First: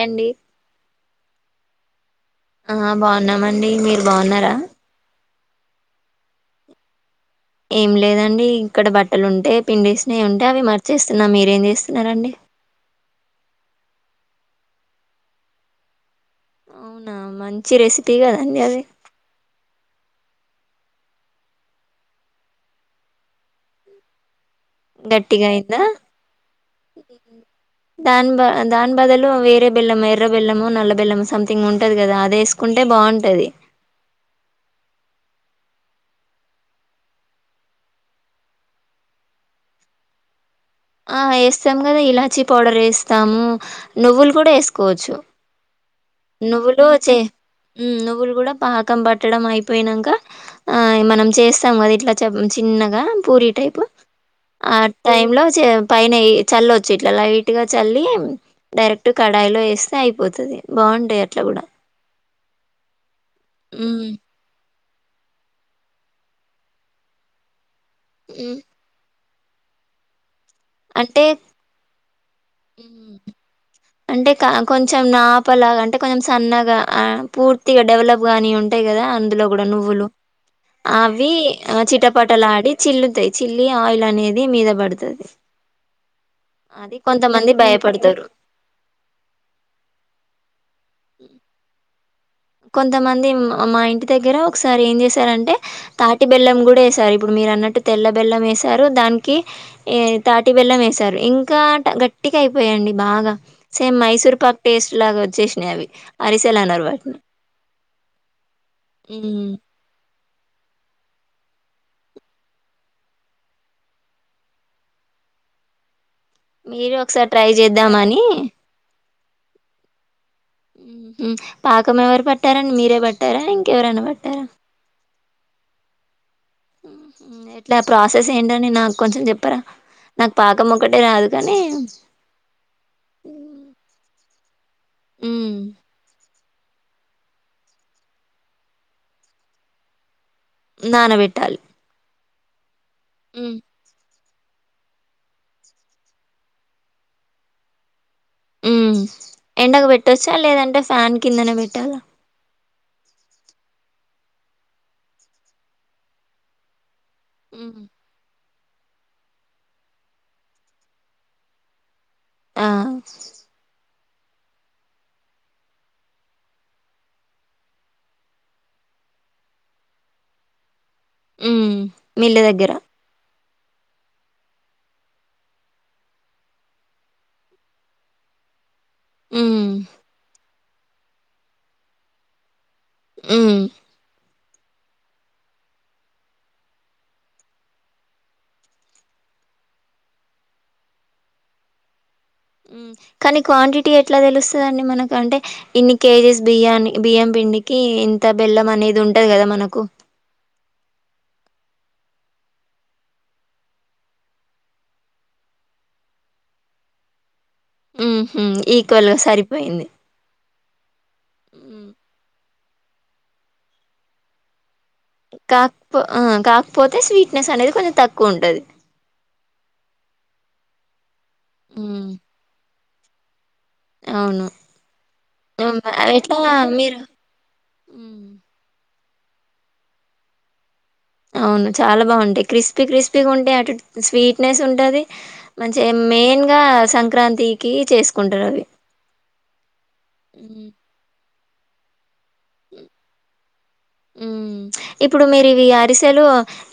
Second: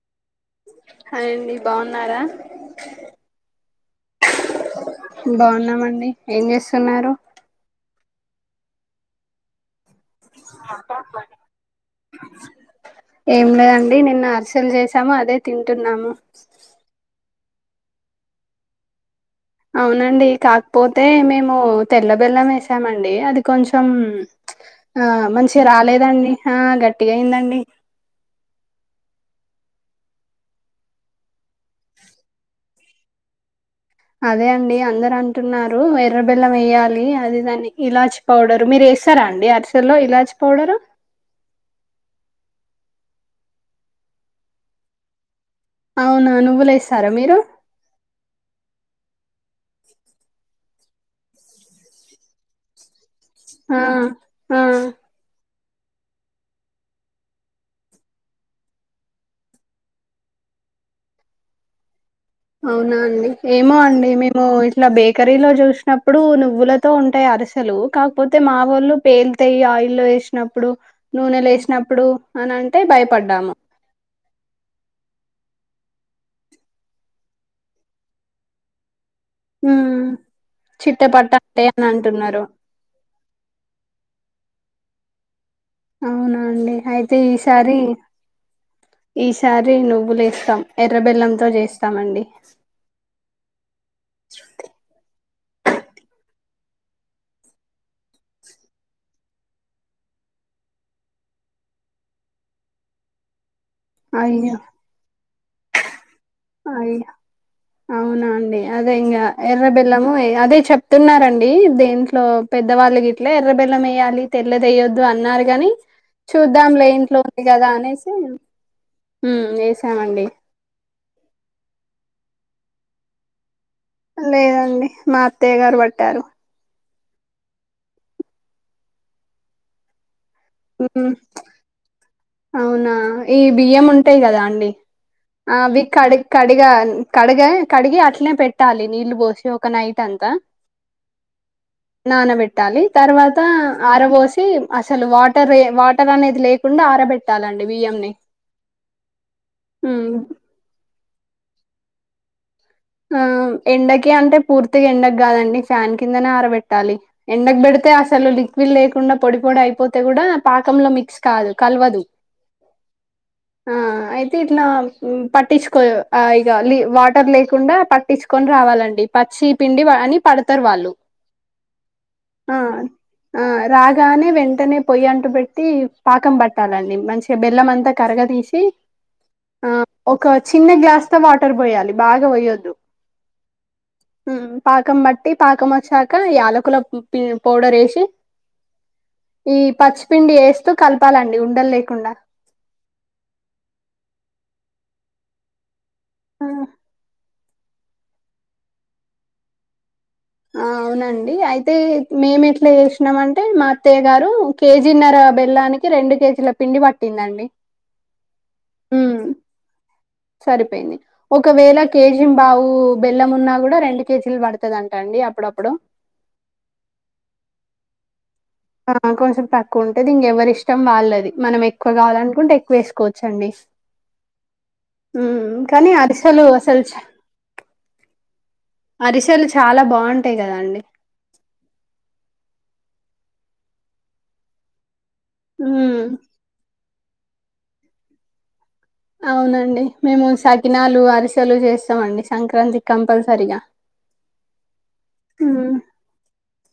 అండి హలో అండి బాగున్నారా ఆ బాగున్నామండి మీరు బాగున్నారా బాగున్నామండి ఏం చేస్తున్నారు ఏం లేదండి ఇక్కడ బట్టలు ఉంటే పిండి వసినావి ఉంటే అవి మర్చేస్తున్నా మీరేం చేస్తున్నారండి ఏం లేదండి నిన్న హర్సల్ చేసాము అదే తింటున్నాము అవునా మంచి రెసిపీ కదండి అది అవునండి కాకపోతే మేము తెల్లబెల్లం వేసామండి అది కొంచెం ఆ గట్టిగా మంచిగా అయిందా రాలేదండి ఆ గట్టిగా అయిందండి దాని బ దాని బదులు వేరే బెల్లం ఎర్ర బెల్లము నల్ల బెల్లము సంథింగ్ ఉంటది కదా అది వేసుకుంటే బాగుంటది అదే అండి అందరు అంటున్నారు ఎర్రబెల్లం వేయాలి అది దాన్ని ఇలాచి పౌడర్ మీరు ఇస్తరా అండి అరిసెల్లో ఇలాజ్ పౌడరు ఆ వేస్తాము కదా ఇలాచీ పౌడర్ వేస్తాము నువ్వులు కూడా వేసుకోవచ్చు అవునా నువ్వులు వచ్చ వేస్తారా మీరు నువ్వులు కూడా ప పక్కం పట్టడం అయిపోయినాక ఆ మనం చేస్తాం కదా ఇట్లా చిన్నగా పూరి ఆ టైపు ఆ టైమ్ లో పైన చల్లొచ్చు ఇట్లా లైట్ గా చల్లి డైరెక్ట్ కడాయిలో వేస్తే అయిపోతుది బాగుంటాయి అట్లా కూడా అవునా అండి ఏమో హ్మ్. అండి మేము ఇట్లా బేకరీలో చూసినప్పుడు నువ్వులతో ఉంటాయి అరిసెలు కాకపోతే మా హ్మ్. వాళ్ళు పేల్ ్య ఆయిల్ వేసినప్పుడు అంటే నూనెలు వేసినప్పుడు అని అంటే హ్మ్. భయపడ్డాము అంటే కొంచెం నా తప్పలాగా అంటే కొంచెం సన్నగా పూర్తిగా డెవలప్ గాని ఉంటాయి కదా అ ఇందులో కూడా మ్మ్ నువ్వులు చిట్ట పట్ట అవి అంటే అని ఆ అంటున్నారు చిట్టపటలు ఆడి చిల్లుతాయి చిల్లి ఆయిల్ అనేది ీ మీద పడుతుది అవునండి అయితే ఈసారి భయపడతారు ఈసారి నువ్వులేేస్తాం ఎర్రబెల్లంతో చేస్తాం అండి కొంతమంది మా ఇంటి దగ్గర ఒకసారి ఏం చేశారంటే తాటి బెల్లం కూడా వేసారు ఇప్పుడు మీరు అన్నట్టు తెల్ల బెల్లం వేసారు దానికి తాటి బెల్లం వేస సారు ఇంకా గట్టిగా అయిపోయండి బాగా సేమ్ మైసూర్ అయ్యో పాకు టేస్ట్ లాగా వచ్చేసినాయి అవి అరిసెలు అనరు అయ్యో వాటిని అవునా అండి అదే ఇంకా హ్మ్. ఎర్ర బెల్లం అదే చెప్తున్నారండి దేంట్లో పెద్దవాళ్ళకి ఇట్లా ఎర్రబెల్లం వేయాలి తెల్లదిేయొద్దు అన్నారు కాని చూద్దాం లే మీరు ఒకసారి ఇంట్లోంది ట్రై కదా అనేసి చేద్దామని హుమ్మ్ వేసానండి పాకం ఎవరు పట్టారండి మీరే పట్టారా ఇంకా లేదండి మా అత్తయ్య గారు పట్టారు ఎట్ల ప్రాసెస్ ఏంటని నాకు కొంచెం చెప్పారా అవునా ఈ బియ్యం ఉంటాయి కదా అం డి హ్మ్. అది కాడ్ కడిగ కడిగ కడిగి అట్నే పెట్టాలి నీళ్లు పోసి ఒక నైట్ అంతా నానబెట్టాలి నానబెట్టాలి తర్వాత హ్మ్. అరవోసి అసలు వా వాటర్ వాటర్ అనేది లేకుండా ఆరబెట్టాలండి బియ్యంని ఉ ఎండకు ఉమ్ పెట్టొచ్చా లేదంటే ఫ్యాన్ కిందనే పెట్టాలా ఆ ఎండకి అంటే పూర్తిగా ఎండకి కాదండి ఫ్యాన్ కిందనే ఆరబెట్టాలి ఎండకు ఉమ్ బెడితే ఆ సెలులిక్ వీళ్ళ లేకుండా పొడి పొడి అయిపోతే కూడా పాకంలో మిక్స్ కాదు కలవదు ఆ ఆ అయితే ఇట్లా పట్టించుకో ఇక వాటర్ లేక్ కుండా పట్టించుకొని రావాలండి పచ్చి పిండి అని పడతారు వాళ్ళు ఉ మిల్లు ఆ దగ్గర ఆ రాగానే వెంటనే పొయ్యి అంటు పెెట్టి పాకం పట్టాలండి మంచిగా బెల్లంమంతా కరగ సి ఉమ్ ఆ ఒక చిన్న గ్లాస్ తో వాటర్ పోయాలి బాగా పోయొద్దు హ్మ్మ్ పాకం బట్టి పాకం వచ్చాక యాలకుల ప పౌడర్ వేసి ఈ పచ్చిపిండి వేస్తూ కలపాలండి ఉండలు లేకుండా కానీ క్వాంటిటీ ఎట్లా తెలుస్తుందండి మనకు అంటే ఇన్ని కేజీస్ బియ్యాన్ని బియ్యం పిండికి ఇంత బెల్లం అనేది ఉంటది కదా మనకు ఆ ండి అయితే మేము ఎట్లా చేసినాం అంటే మా అత్తయ్య గారు కేజీన్నర బెల్లానికి రెండు కేజీల పిండి పట్టిందండి ఉ ఈక్వల్ గా ఉమ్, సరిపోయింది సరిపోయింది ఒకవేళ ఉమ్ కేజీ బావు బెల్లం ఉన్నా కూడా రెండు కేజీలు పడుత కాకపో ఆ కాకపోతే స్వీట్నెస్ అనేది కొంచెం తక్కువ ఉంటది ఆ కొంచెం తక్కువ ఉంటే ఇంకెవరి ఇష్టం వాళ్ళది మనం ఎక్కువ ఉమ్ కావాలనుకుంటే ఎక్కువ వేసుకో కోవచండి అవును హ్మ్మ్ ఉమ్ కానీ అవి ఎట్లా అరిసలు అసలు మీరు ఉమ్ అరిసలు చాలా బాగుంటాయి కదా అండి అవును చాలా బాగుంటాయి క్రిస్పీ క్రిస్పీగా ఉంటాయి అటు స్వీట్నెస్ ఉంటది మంచిగా ఉమ్ మెయిన్ గా సంక్రాంతికి చేసుకుంటారు అవి అవునండి మేము సకినాలు అరిసెలు చేస్తామండి సంక్రాంతికి కంపల్సరిగా ఉ ఇప్పుడు మీరివి ఉమ్, అరిసెలు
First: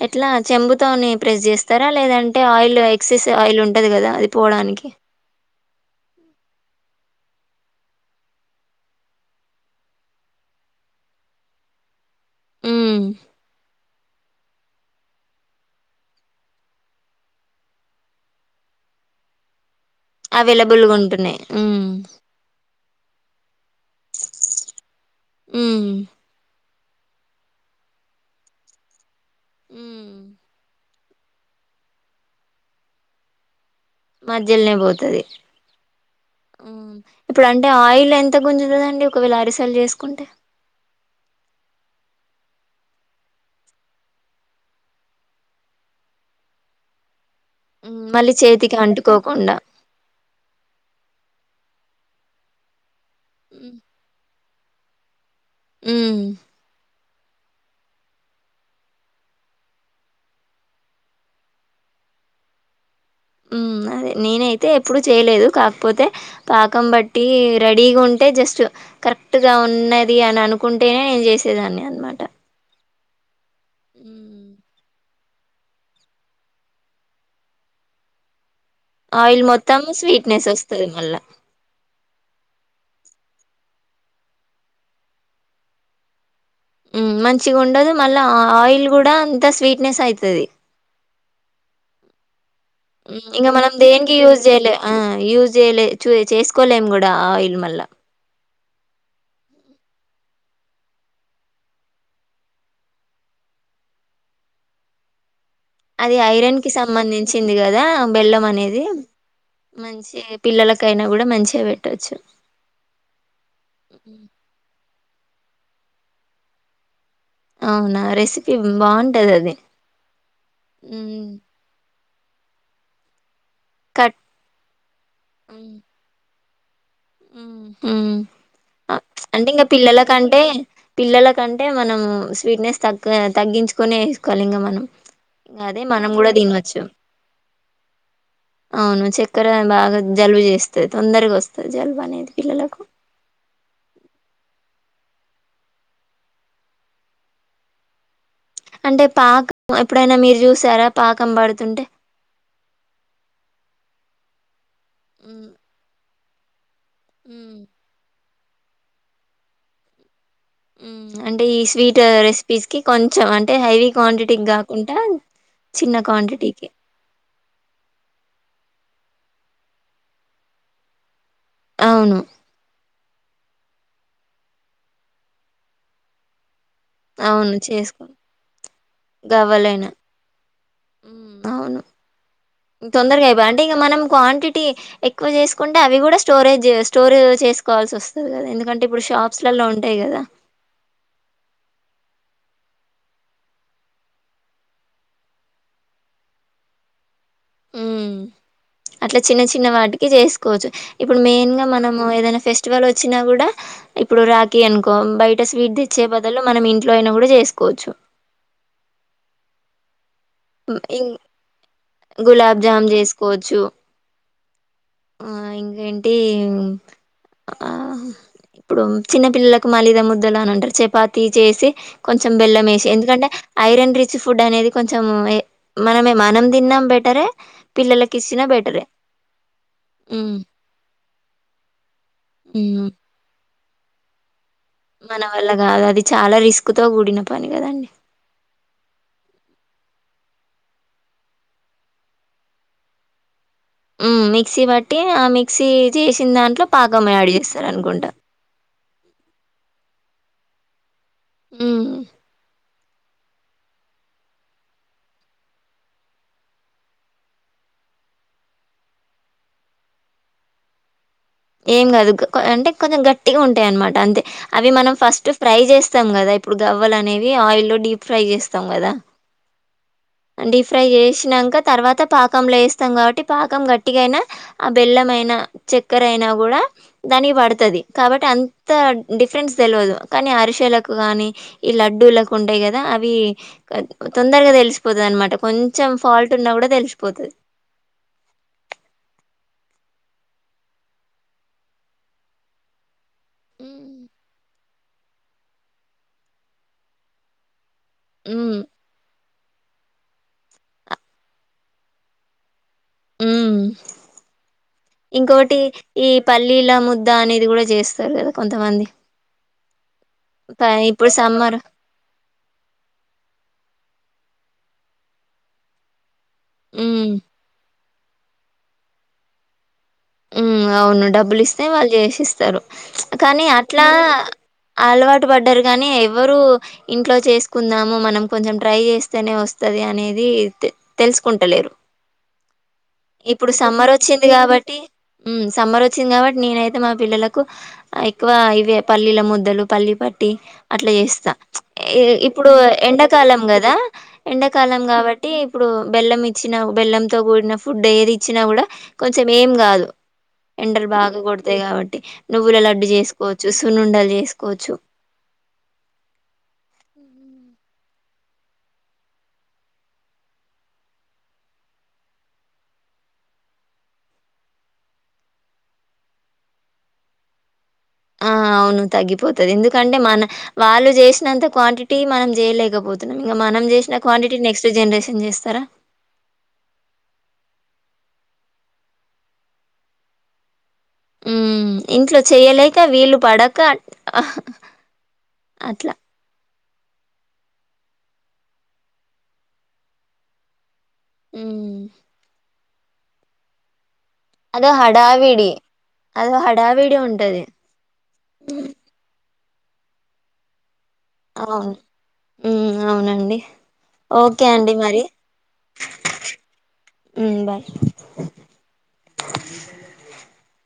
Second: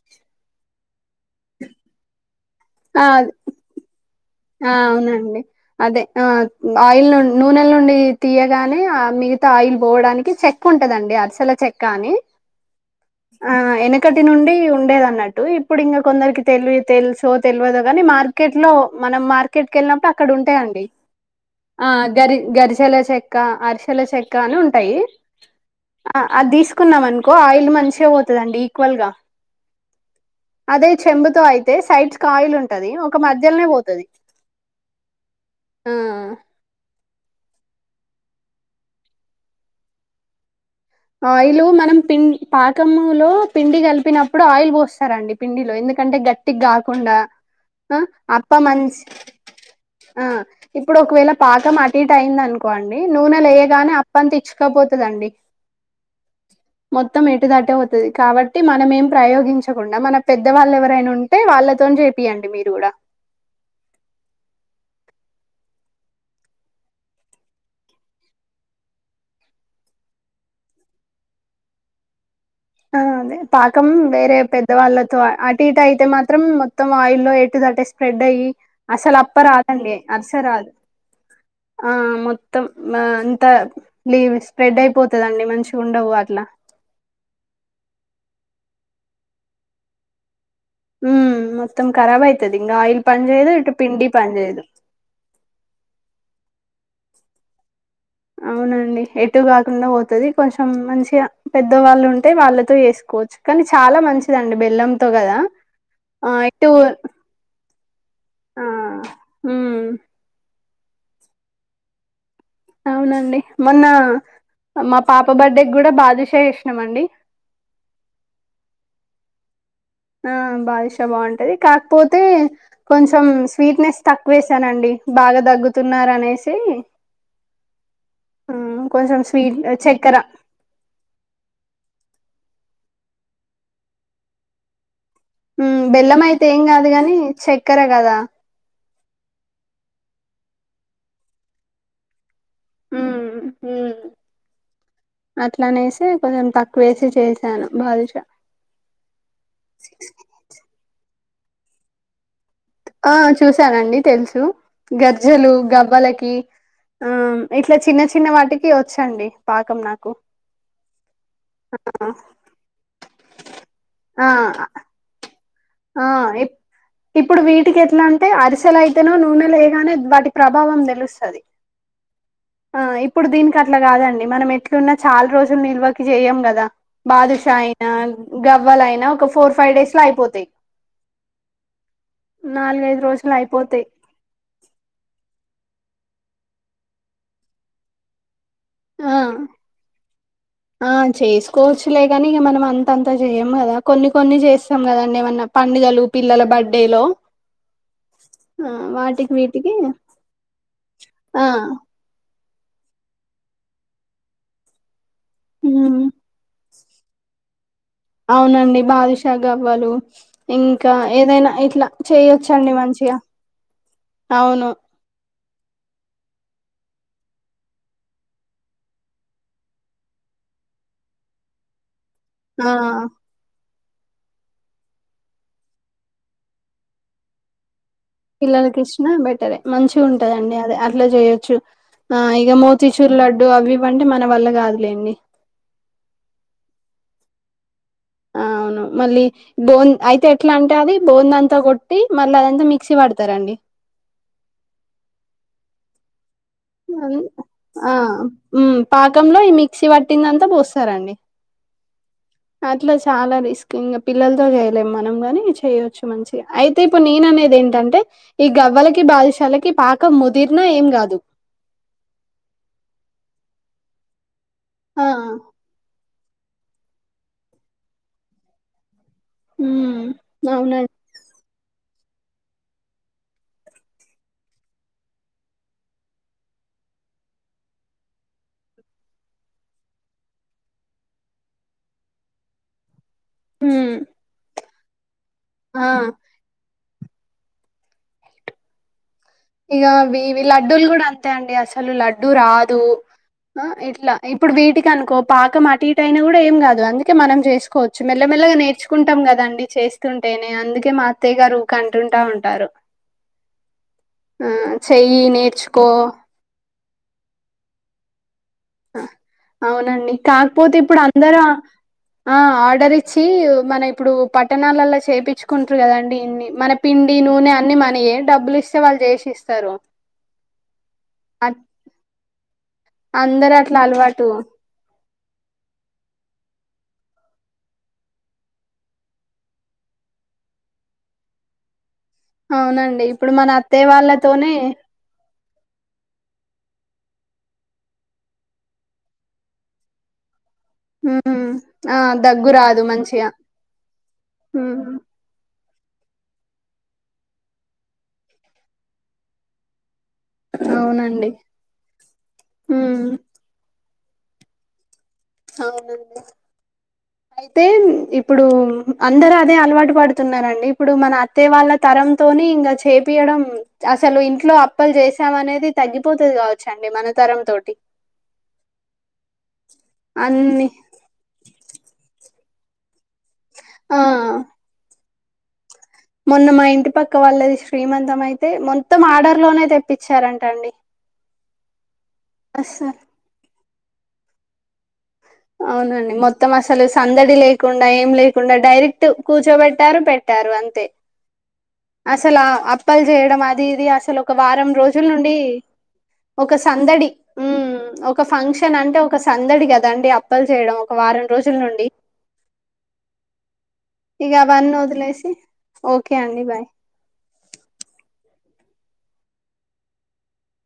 ఎట్లా చెంబుతోనే ప్రెస్ చేస్తారా లేదంటే ఆయిల్ ఆ ఎక్సెస్ ఆయిల్ ఉంటది కదా అది ఆ పోవడానికి అవునండి అదే ఆ ఆయిల్ ను నూనెల నుండి తీయగానే ఆ మిగతా ఆయిల్ పోవడానికి చెక్ ఉంటుందండి అరిసల చెక్ కానీ ఉమ్ ఆ ఏనా టి నుండి ఉండేది అన్నట్టు ఇప్పుడు ఇంకా కొందరికి తెలివి తెలుసో తెలియదుో కాని మార్కెట్ లో మనం మార్కెట్ కెళ్ళినప్పుడు అక్కడ ఉంటాయండి అవైలబుల్గా ఉంటున్నాయి ఆ ఉమ్ గరి గరిశెల చెక్క అరిసెల చెక్క అని ఉంటాయి ఉమ్ ఆ అది తీసుకున్నాం అనుకో ఆయిల్ మంచిగా పోతదండి ఈక్వల్ గా ఊమ్ దే చెంబుతో అయితే సైడ్స్ కి ఆయిల్ ఉంటది ఒక మధ్యలోనే పో మధ్యలనే పోతది ఆ ఉమ్ ఇప్పుడం టే ఆయిల్ ఎంత గుంజుతదండి ఒకవేళ అరిసెలు చేసుకుంటే ఆయిలు మనం పిం పాకము లో పిండి కలిపినప్పుడు ఆయిల్ పోస్తారండి పిండిలో ఎందు కంటే గట్టిగ కాకుండా ఆ ఉమ్ మళ్ళీ అప్ప చేతికి మంచ్ అంటుకోకుండా ఆ ఇప్పుడు ఒకవేళ పాకం అటు ఇటు అయింది అనుకోండి నూనె లేయ గానే అప్పంత ఇచ్చుకపోతుందండి ఉమ్ మొత్తం ఎటు దటే పోతది. కాబట్టి మనమేం ప్రయోగించకుండా మన పెద్దవాళ్ళ ఎవరైనా ఉంటే వాళ్ళతో. తోన్ చేపియండి మీరు కూడా హ్మ్. నేనైతే ఎప్పుడూ చేయలేదు కాకపోతే పాకం బట్టి రెడిగా ఉంటే జస్ట్ కరెక్ట్ గా ఉన్నది అని అనుకుంటేనే చేసేదాన్ని అనమాట ఆ అదే పాకం వేరే పెద్దవాళ్ళ తో అటు ఇటు అయితే మాత్రం మొత్తం ఆయిల్లో ఎటు అట్టే స్ప్రెడ్ అయ్యి అసలు అప్ప ఆయిల్ మొత్తం రాదండి, అరుస స్వీట్‌నెస్ రాదు ఒస్తది మళ్ళా. ఆ మొత్తం. అంత లీవ్ స్ప్రెడ్ అయిపోతదండి మంచిగా ఉండవు అట్లా మంచిగా ఉండదు మళ్ళా, ఆ ఆయిల్ కూడా అంత స్వీట్నెస్ అయితది. ఉమ్ ఇంగ మనం ఇటు పిండి దేనికి పని యూజ్ చేయదు. చేయాలే ఆ యూజ్ చేయాలే చూ ఏ చేస్ కోలేం కూడా ఆయిల్ మళ్ళ అవునన్ ఎటు కాకుండ పోతది, కొంచెం మంచిగా పెద్దవాళ్ళు ఉంటే వాళ్ళతో చేసుకోవచ్చు కానీ చాల్. చాలా మంచిదండి బెల్లంతో కదా అది ఐరన్ కి సంబంధించింది కదా బెల్లం ఆ! అనేది హ్మ్. మంచి పిల్లలకైనా కూడా మంచిగా పెట్టొచ్చు అవునండి మొన్న మా పాప బర్త్డే కూడా బాదుష చేసినం అండి అవునా రెసిపీ బాగుంటది అది ఆ బాదుష బాగుంటది కాకపోతే కొంచెం స్వీట్నెస్ కట్ తక్కువ వేేశానండి బాగా దగ్గుతున్నారు అనేసి ఊ హూ మ్మ్ ఆ కొంచెం అంటే స్వీట్ ఇంకా చక్కెర పిల్లలకంటే పిల్లలకంటే మనము స్వీట్నెస్ తగ్గ తగ్గించుకొనే వేసుకోవాలి ఇంక మనం ఉమ్ అదే మనం బెల్లం గూడా అయితే ఏం తినొచ్చు కాదు గానీ చక్కెర కదా అవును చక్కెర బాగా జలుబు చేస్తది తొందరగా వస్తది జలుబు అనేది పిల్లలకు అట్లానేసే కొంచెం తక్కువ వేసే చేసాను బాదూషా అంటే పాక ఎప్పుడైనా మీరు చూసారా పాకం పడుతుంటే ఆ చూశానండి తెలుసు ఉమ్ గజ్జెలు గవ్వలకి ఆ ఇట్లా చిన్న చిన్న వాటికి వచ్చండి పాకం నాకు ఉమ్ అంటే ఈ స్వీట్ రెసిపీస్ కి కొంచెం అంటే హైవీ ఆ ఆ క్వాంటిటీకి కాకుంటా చిన్న ఆ, క్వాంటిటీకి ఇప్పుడు వీటికి ఎట్లా అంటే అరిసెల అయితేనో నూనెల ఎయ్యగానే వాటి ప్రభావం తెలుస్తాది అవును ఆ ఇప్పుడు దీనికి అట్లా కాదండి మనం ఎట్లున్నా చాలా రోజులు నిల్వకి చెయ్యం కదా అవును బాదుషా అయినా చేసుకో గవ్వలు ఐనా ఒక ఫోర్ ఫైవ్ డేస్ లో అయిపోతాయి ఉమ్ అవును నాలుగైదు తొందరగా రోజులు [inaudible] అంటే ఇగ అయిపోతాయి మనం క్వాంటిటీ ఎక్కువ చేసుకు అంటే అవి కూడా స్టోరేజ్ స్టోరే చేసుకోవాల్సి వస్తుంది కదా ఎందు ఆ ఆ చేసుకోవచ్చు లేగాని ఇక మనం అంతంతా చేయం కదా కొన్ని కొన్ని చేస్తాం కదండి ఏమన్నా పండిడులు పిల్లల బర్త్డే హలో ఉమ్ అట్లా చిన్న చిన్న వీటికి వాటికి చేసుకోవచ్చు ఇప్పుడు ఆ మెయిన్ గా మనం ఏదైనా ఫెస్ వల్ వచ్చినా కూడా ఇప్పుడు రాఖీ అనుకో బయట స్వీట్ ఉమ్ తెచ్చే బదులు మనం ఇ ఇంట్లో అయిన కూడా చేసుకోవచ్చు అవునండి బాదుషా గవ్వలు ఇంకా ఇం ఏదైనా ఇట్లా గులాబ్ చేయొచ్చండి జామ్ మంచిగా చేసుకోవచ్చు అవును ఆ ఇంకా ఏంటి ఆ ఇప్పుడు చిన్న పిల్లలకు మాలీదా ముద్దలు అంటారు చపాతి చేసి కొంచెం ఆ! బెల్లం వేసి ఎందుకంటే ఐరన్ రిచ్ ఫుడ్ అనేది కొంచెం మనమే మనం తిన్నం బెటరే పిల్లలకి ఇచ్చినా పిల్లలకి బెటరే ఇచ్చిన బెటరే మంచిగా ఉమ్ ఉంటదండి అది అట్లా చేయొచ్చు ఆ ఇక మోతీచూరు లడ్డు అవి ఇవి అంటే మన వల్ల కాదు మన వల్ల కాదు అది చాలా రిస్క్ తో కూడిన పని కదండి ఆ అవును మళ్ళీ బోన్ అయితే ఎట్లా అంటే అది బోంద అంతా కొట్టి మళ్ళీ అదంతా మిక్సీ ప పడతారంండి ఉమ్ మిక్సీ బట్టి ఆ మిక్సీ చేసిన దాంట్లో పాకం అన్ యాడ్ చేస్తారు ఆ! అనుకుంటా హ్మ్. పాకంలో ఈ మిక్సీ పట్టిందంతా పోస్తారంండి ఉమ్ అట్లా చాలా రిస్క్ ఇంకా పిల్లలతో చేయలేం మనం గాని చేయొచ్చు మంచి అయితే ఇప్పు నేననేది ఏంటంటే ఈ గవ్వలకి బాలశాలకి పాకం ముదిరిన ఏం కాదు ఏం కాదు కో అంటే కొంచెం గట్టిగా ఉంటాయి అన్నమాట అంతే అవి మనం ఆ! ఫస్ట్ ఫ్రై చేస్తాం కదా ఇప్పుడు గవ్వలు అనేవి ఆయిల్లో డీప్ ఫ్రై చేస్తాం కదా హ్మ్. డీప్ అవునం ఫ్రై చేసినంకా తర్వాత పాకంలో వస్తాం కాబట్టి పాకం గట్టిగాయినా ఆ బెల్లంమయినా చక్కర అయినా కూడా దాని పడుతది కాబట్టి అంత డిఫరెన్స్ తెలియదు కానీ అరిసలకు కాని ఈ లడ్డూ లకు ఉండాయి కదా అవి ఈ హ్మ్ తొందరగా తెలిసిపోతది అనమాట ఆ కొంచెం ఫాల్ట్ ఉన్నా కూడా తెలుసి పోతది ఇక వి ఇవి లడ్డూలు కూడా అంతే అండి అసలు లడ్డూ రాదు అ ఇట్లా ఇప్పుడు వీటికి అనుకో పాకం అటు ఇటు అయినా కూడా ఏం కాదు అందుకే మనం చేసుకో సుకోచ్చు ఉమ్ మెల్లమెల్గాేర్చుకుంటం కదండి చేస్త ంటేనే అందుకే మా అత్తయ్య గారు ఊకే అంటుంటా ఉంటారు ఉమ్ ఆ చెయ్యి ఇంకోకోటి నేర్చుకో ఈ పల్లీల ము దా అనేది కూడా చేస్తారు కదా కొంతమంది ఆ! అవునండి ప కాకపోతే ఇప్పుడు అందరూ సమ్మర్ ఆ ఆర్డర్ ఇచ్చి మన ఇప్పుడు పట్టణాలలా చేయించుకుంటారు కదాండి ఇన్ని మన ఉమ్ పిండి నూనె అన్ని మ ఏం డబ్బులు ఇస్తే వాళ్ళు చేసి ఇస్తారు ఉ అవును డబ్బులు ఇస్తే వాళ్ళు చేసిస్తారు కానీ అందరు అట్లా అలవాటు అలవాటు చట్ పడ్డారు కాగానీ ఎవ్వరు ఇంట్లో చేసుకుందాము మనం కొంచెం ట్రై చేస్తేనే వస్తాది అనేది ఇ తెలుసుకుంటలేరు అవునండి మన ఇప్పుడు అత్తయ్య సమ్మర్ వచ్చింది వాళ్ళతోనే కాబట్టి సమ్మర్ వచ్చింది కాబట్టి నేనైతే మా పిల్లలకు ఎక్కువ ఇవే పల్లీల ముద్దలు పల్లీ పట్టి అట్లా చేస్తా ఉమ్ ఆ దగ్గు ఇప్పుడు రాదు మంచిగా ఎండాకాలం కదా ఎండాకాలం ఉమ్ కాబట్టి ఇప్పుడు బెల్లం ఇచ్చిన బెల్లంతో కూడిన ఫుడ్ ఏది ఇచ్చినా కూడా కొంచెం ఏం కాదు ఎండరు బాగా అవునండి కొడతాయి కాబట్టి నువ్వుల లడ్డు ఉమ్ చేసుకోవచ్చు సునుండలు చేసుకోవచ్చు అవునండి అయితే ఇప్పుడు అందరు అదే అలవాటు పడుతున్నారండి ఇప్పుడు మన అత్తే వాళ్ళ తరంతోనే ఇంకా చే యడం అసలు ఇంట్లో అప్పలు చేసాం అనేది తగ్గిపోతుంది కావచ్చండి మన తరం తోటి ఆ అవును తగ్గిపోతాది ఎందుకంటే మన అన్ని వాళ్ళు చేసినంత క్వాంటిటీ మనం చేయలేకపోతున్నాం ఇంకా మనం ఆ చేసిన క్వాంటిటీ నెక్స్ట్ జనరేషన్ చేస్తారా మొన్న మా ఇంటి పక్క వాళ్ళది శ్రీమంతం అయితే మొత్తం ఆర్డర్ లోనే తెప్పించారంట అండి మ్మ్ ఇంట్లో చేయలేక అస్స వీలు పడక అట్లా అవునండి మొ మొత్తం అసలు సందడి లేకుండా ఏం లేకుండా డైరెక్ట్ కూర్చోబెట్టారు పెట్టారు అంతే ఉమ్ అసలు ఆ అప్పలు చేయడం అది ఇది అసలు ఒక అదో వారం రోజుల నుండి హడావిడి అదో ఒక హడావిడి సందడి ఉంటది మ్మ్ ఒక ఫంక్షన్ అంటే ఒక సందడి కదా అండి అప్పలు చేయడం వారం రోజుల నుండి ఉను అవునండి ఇక ఓకే అండి అవన్నీ మరి వదిలేసి ఓకే అండి బాయ్ బాయ్ [inaudible]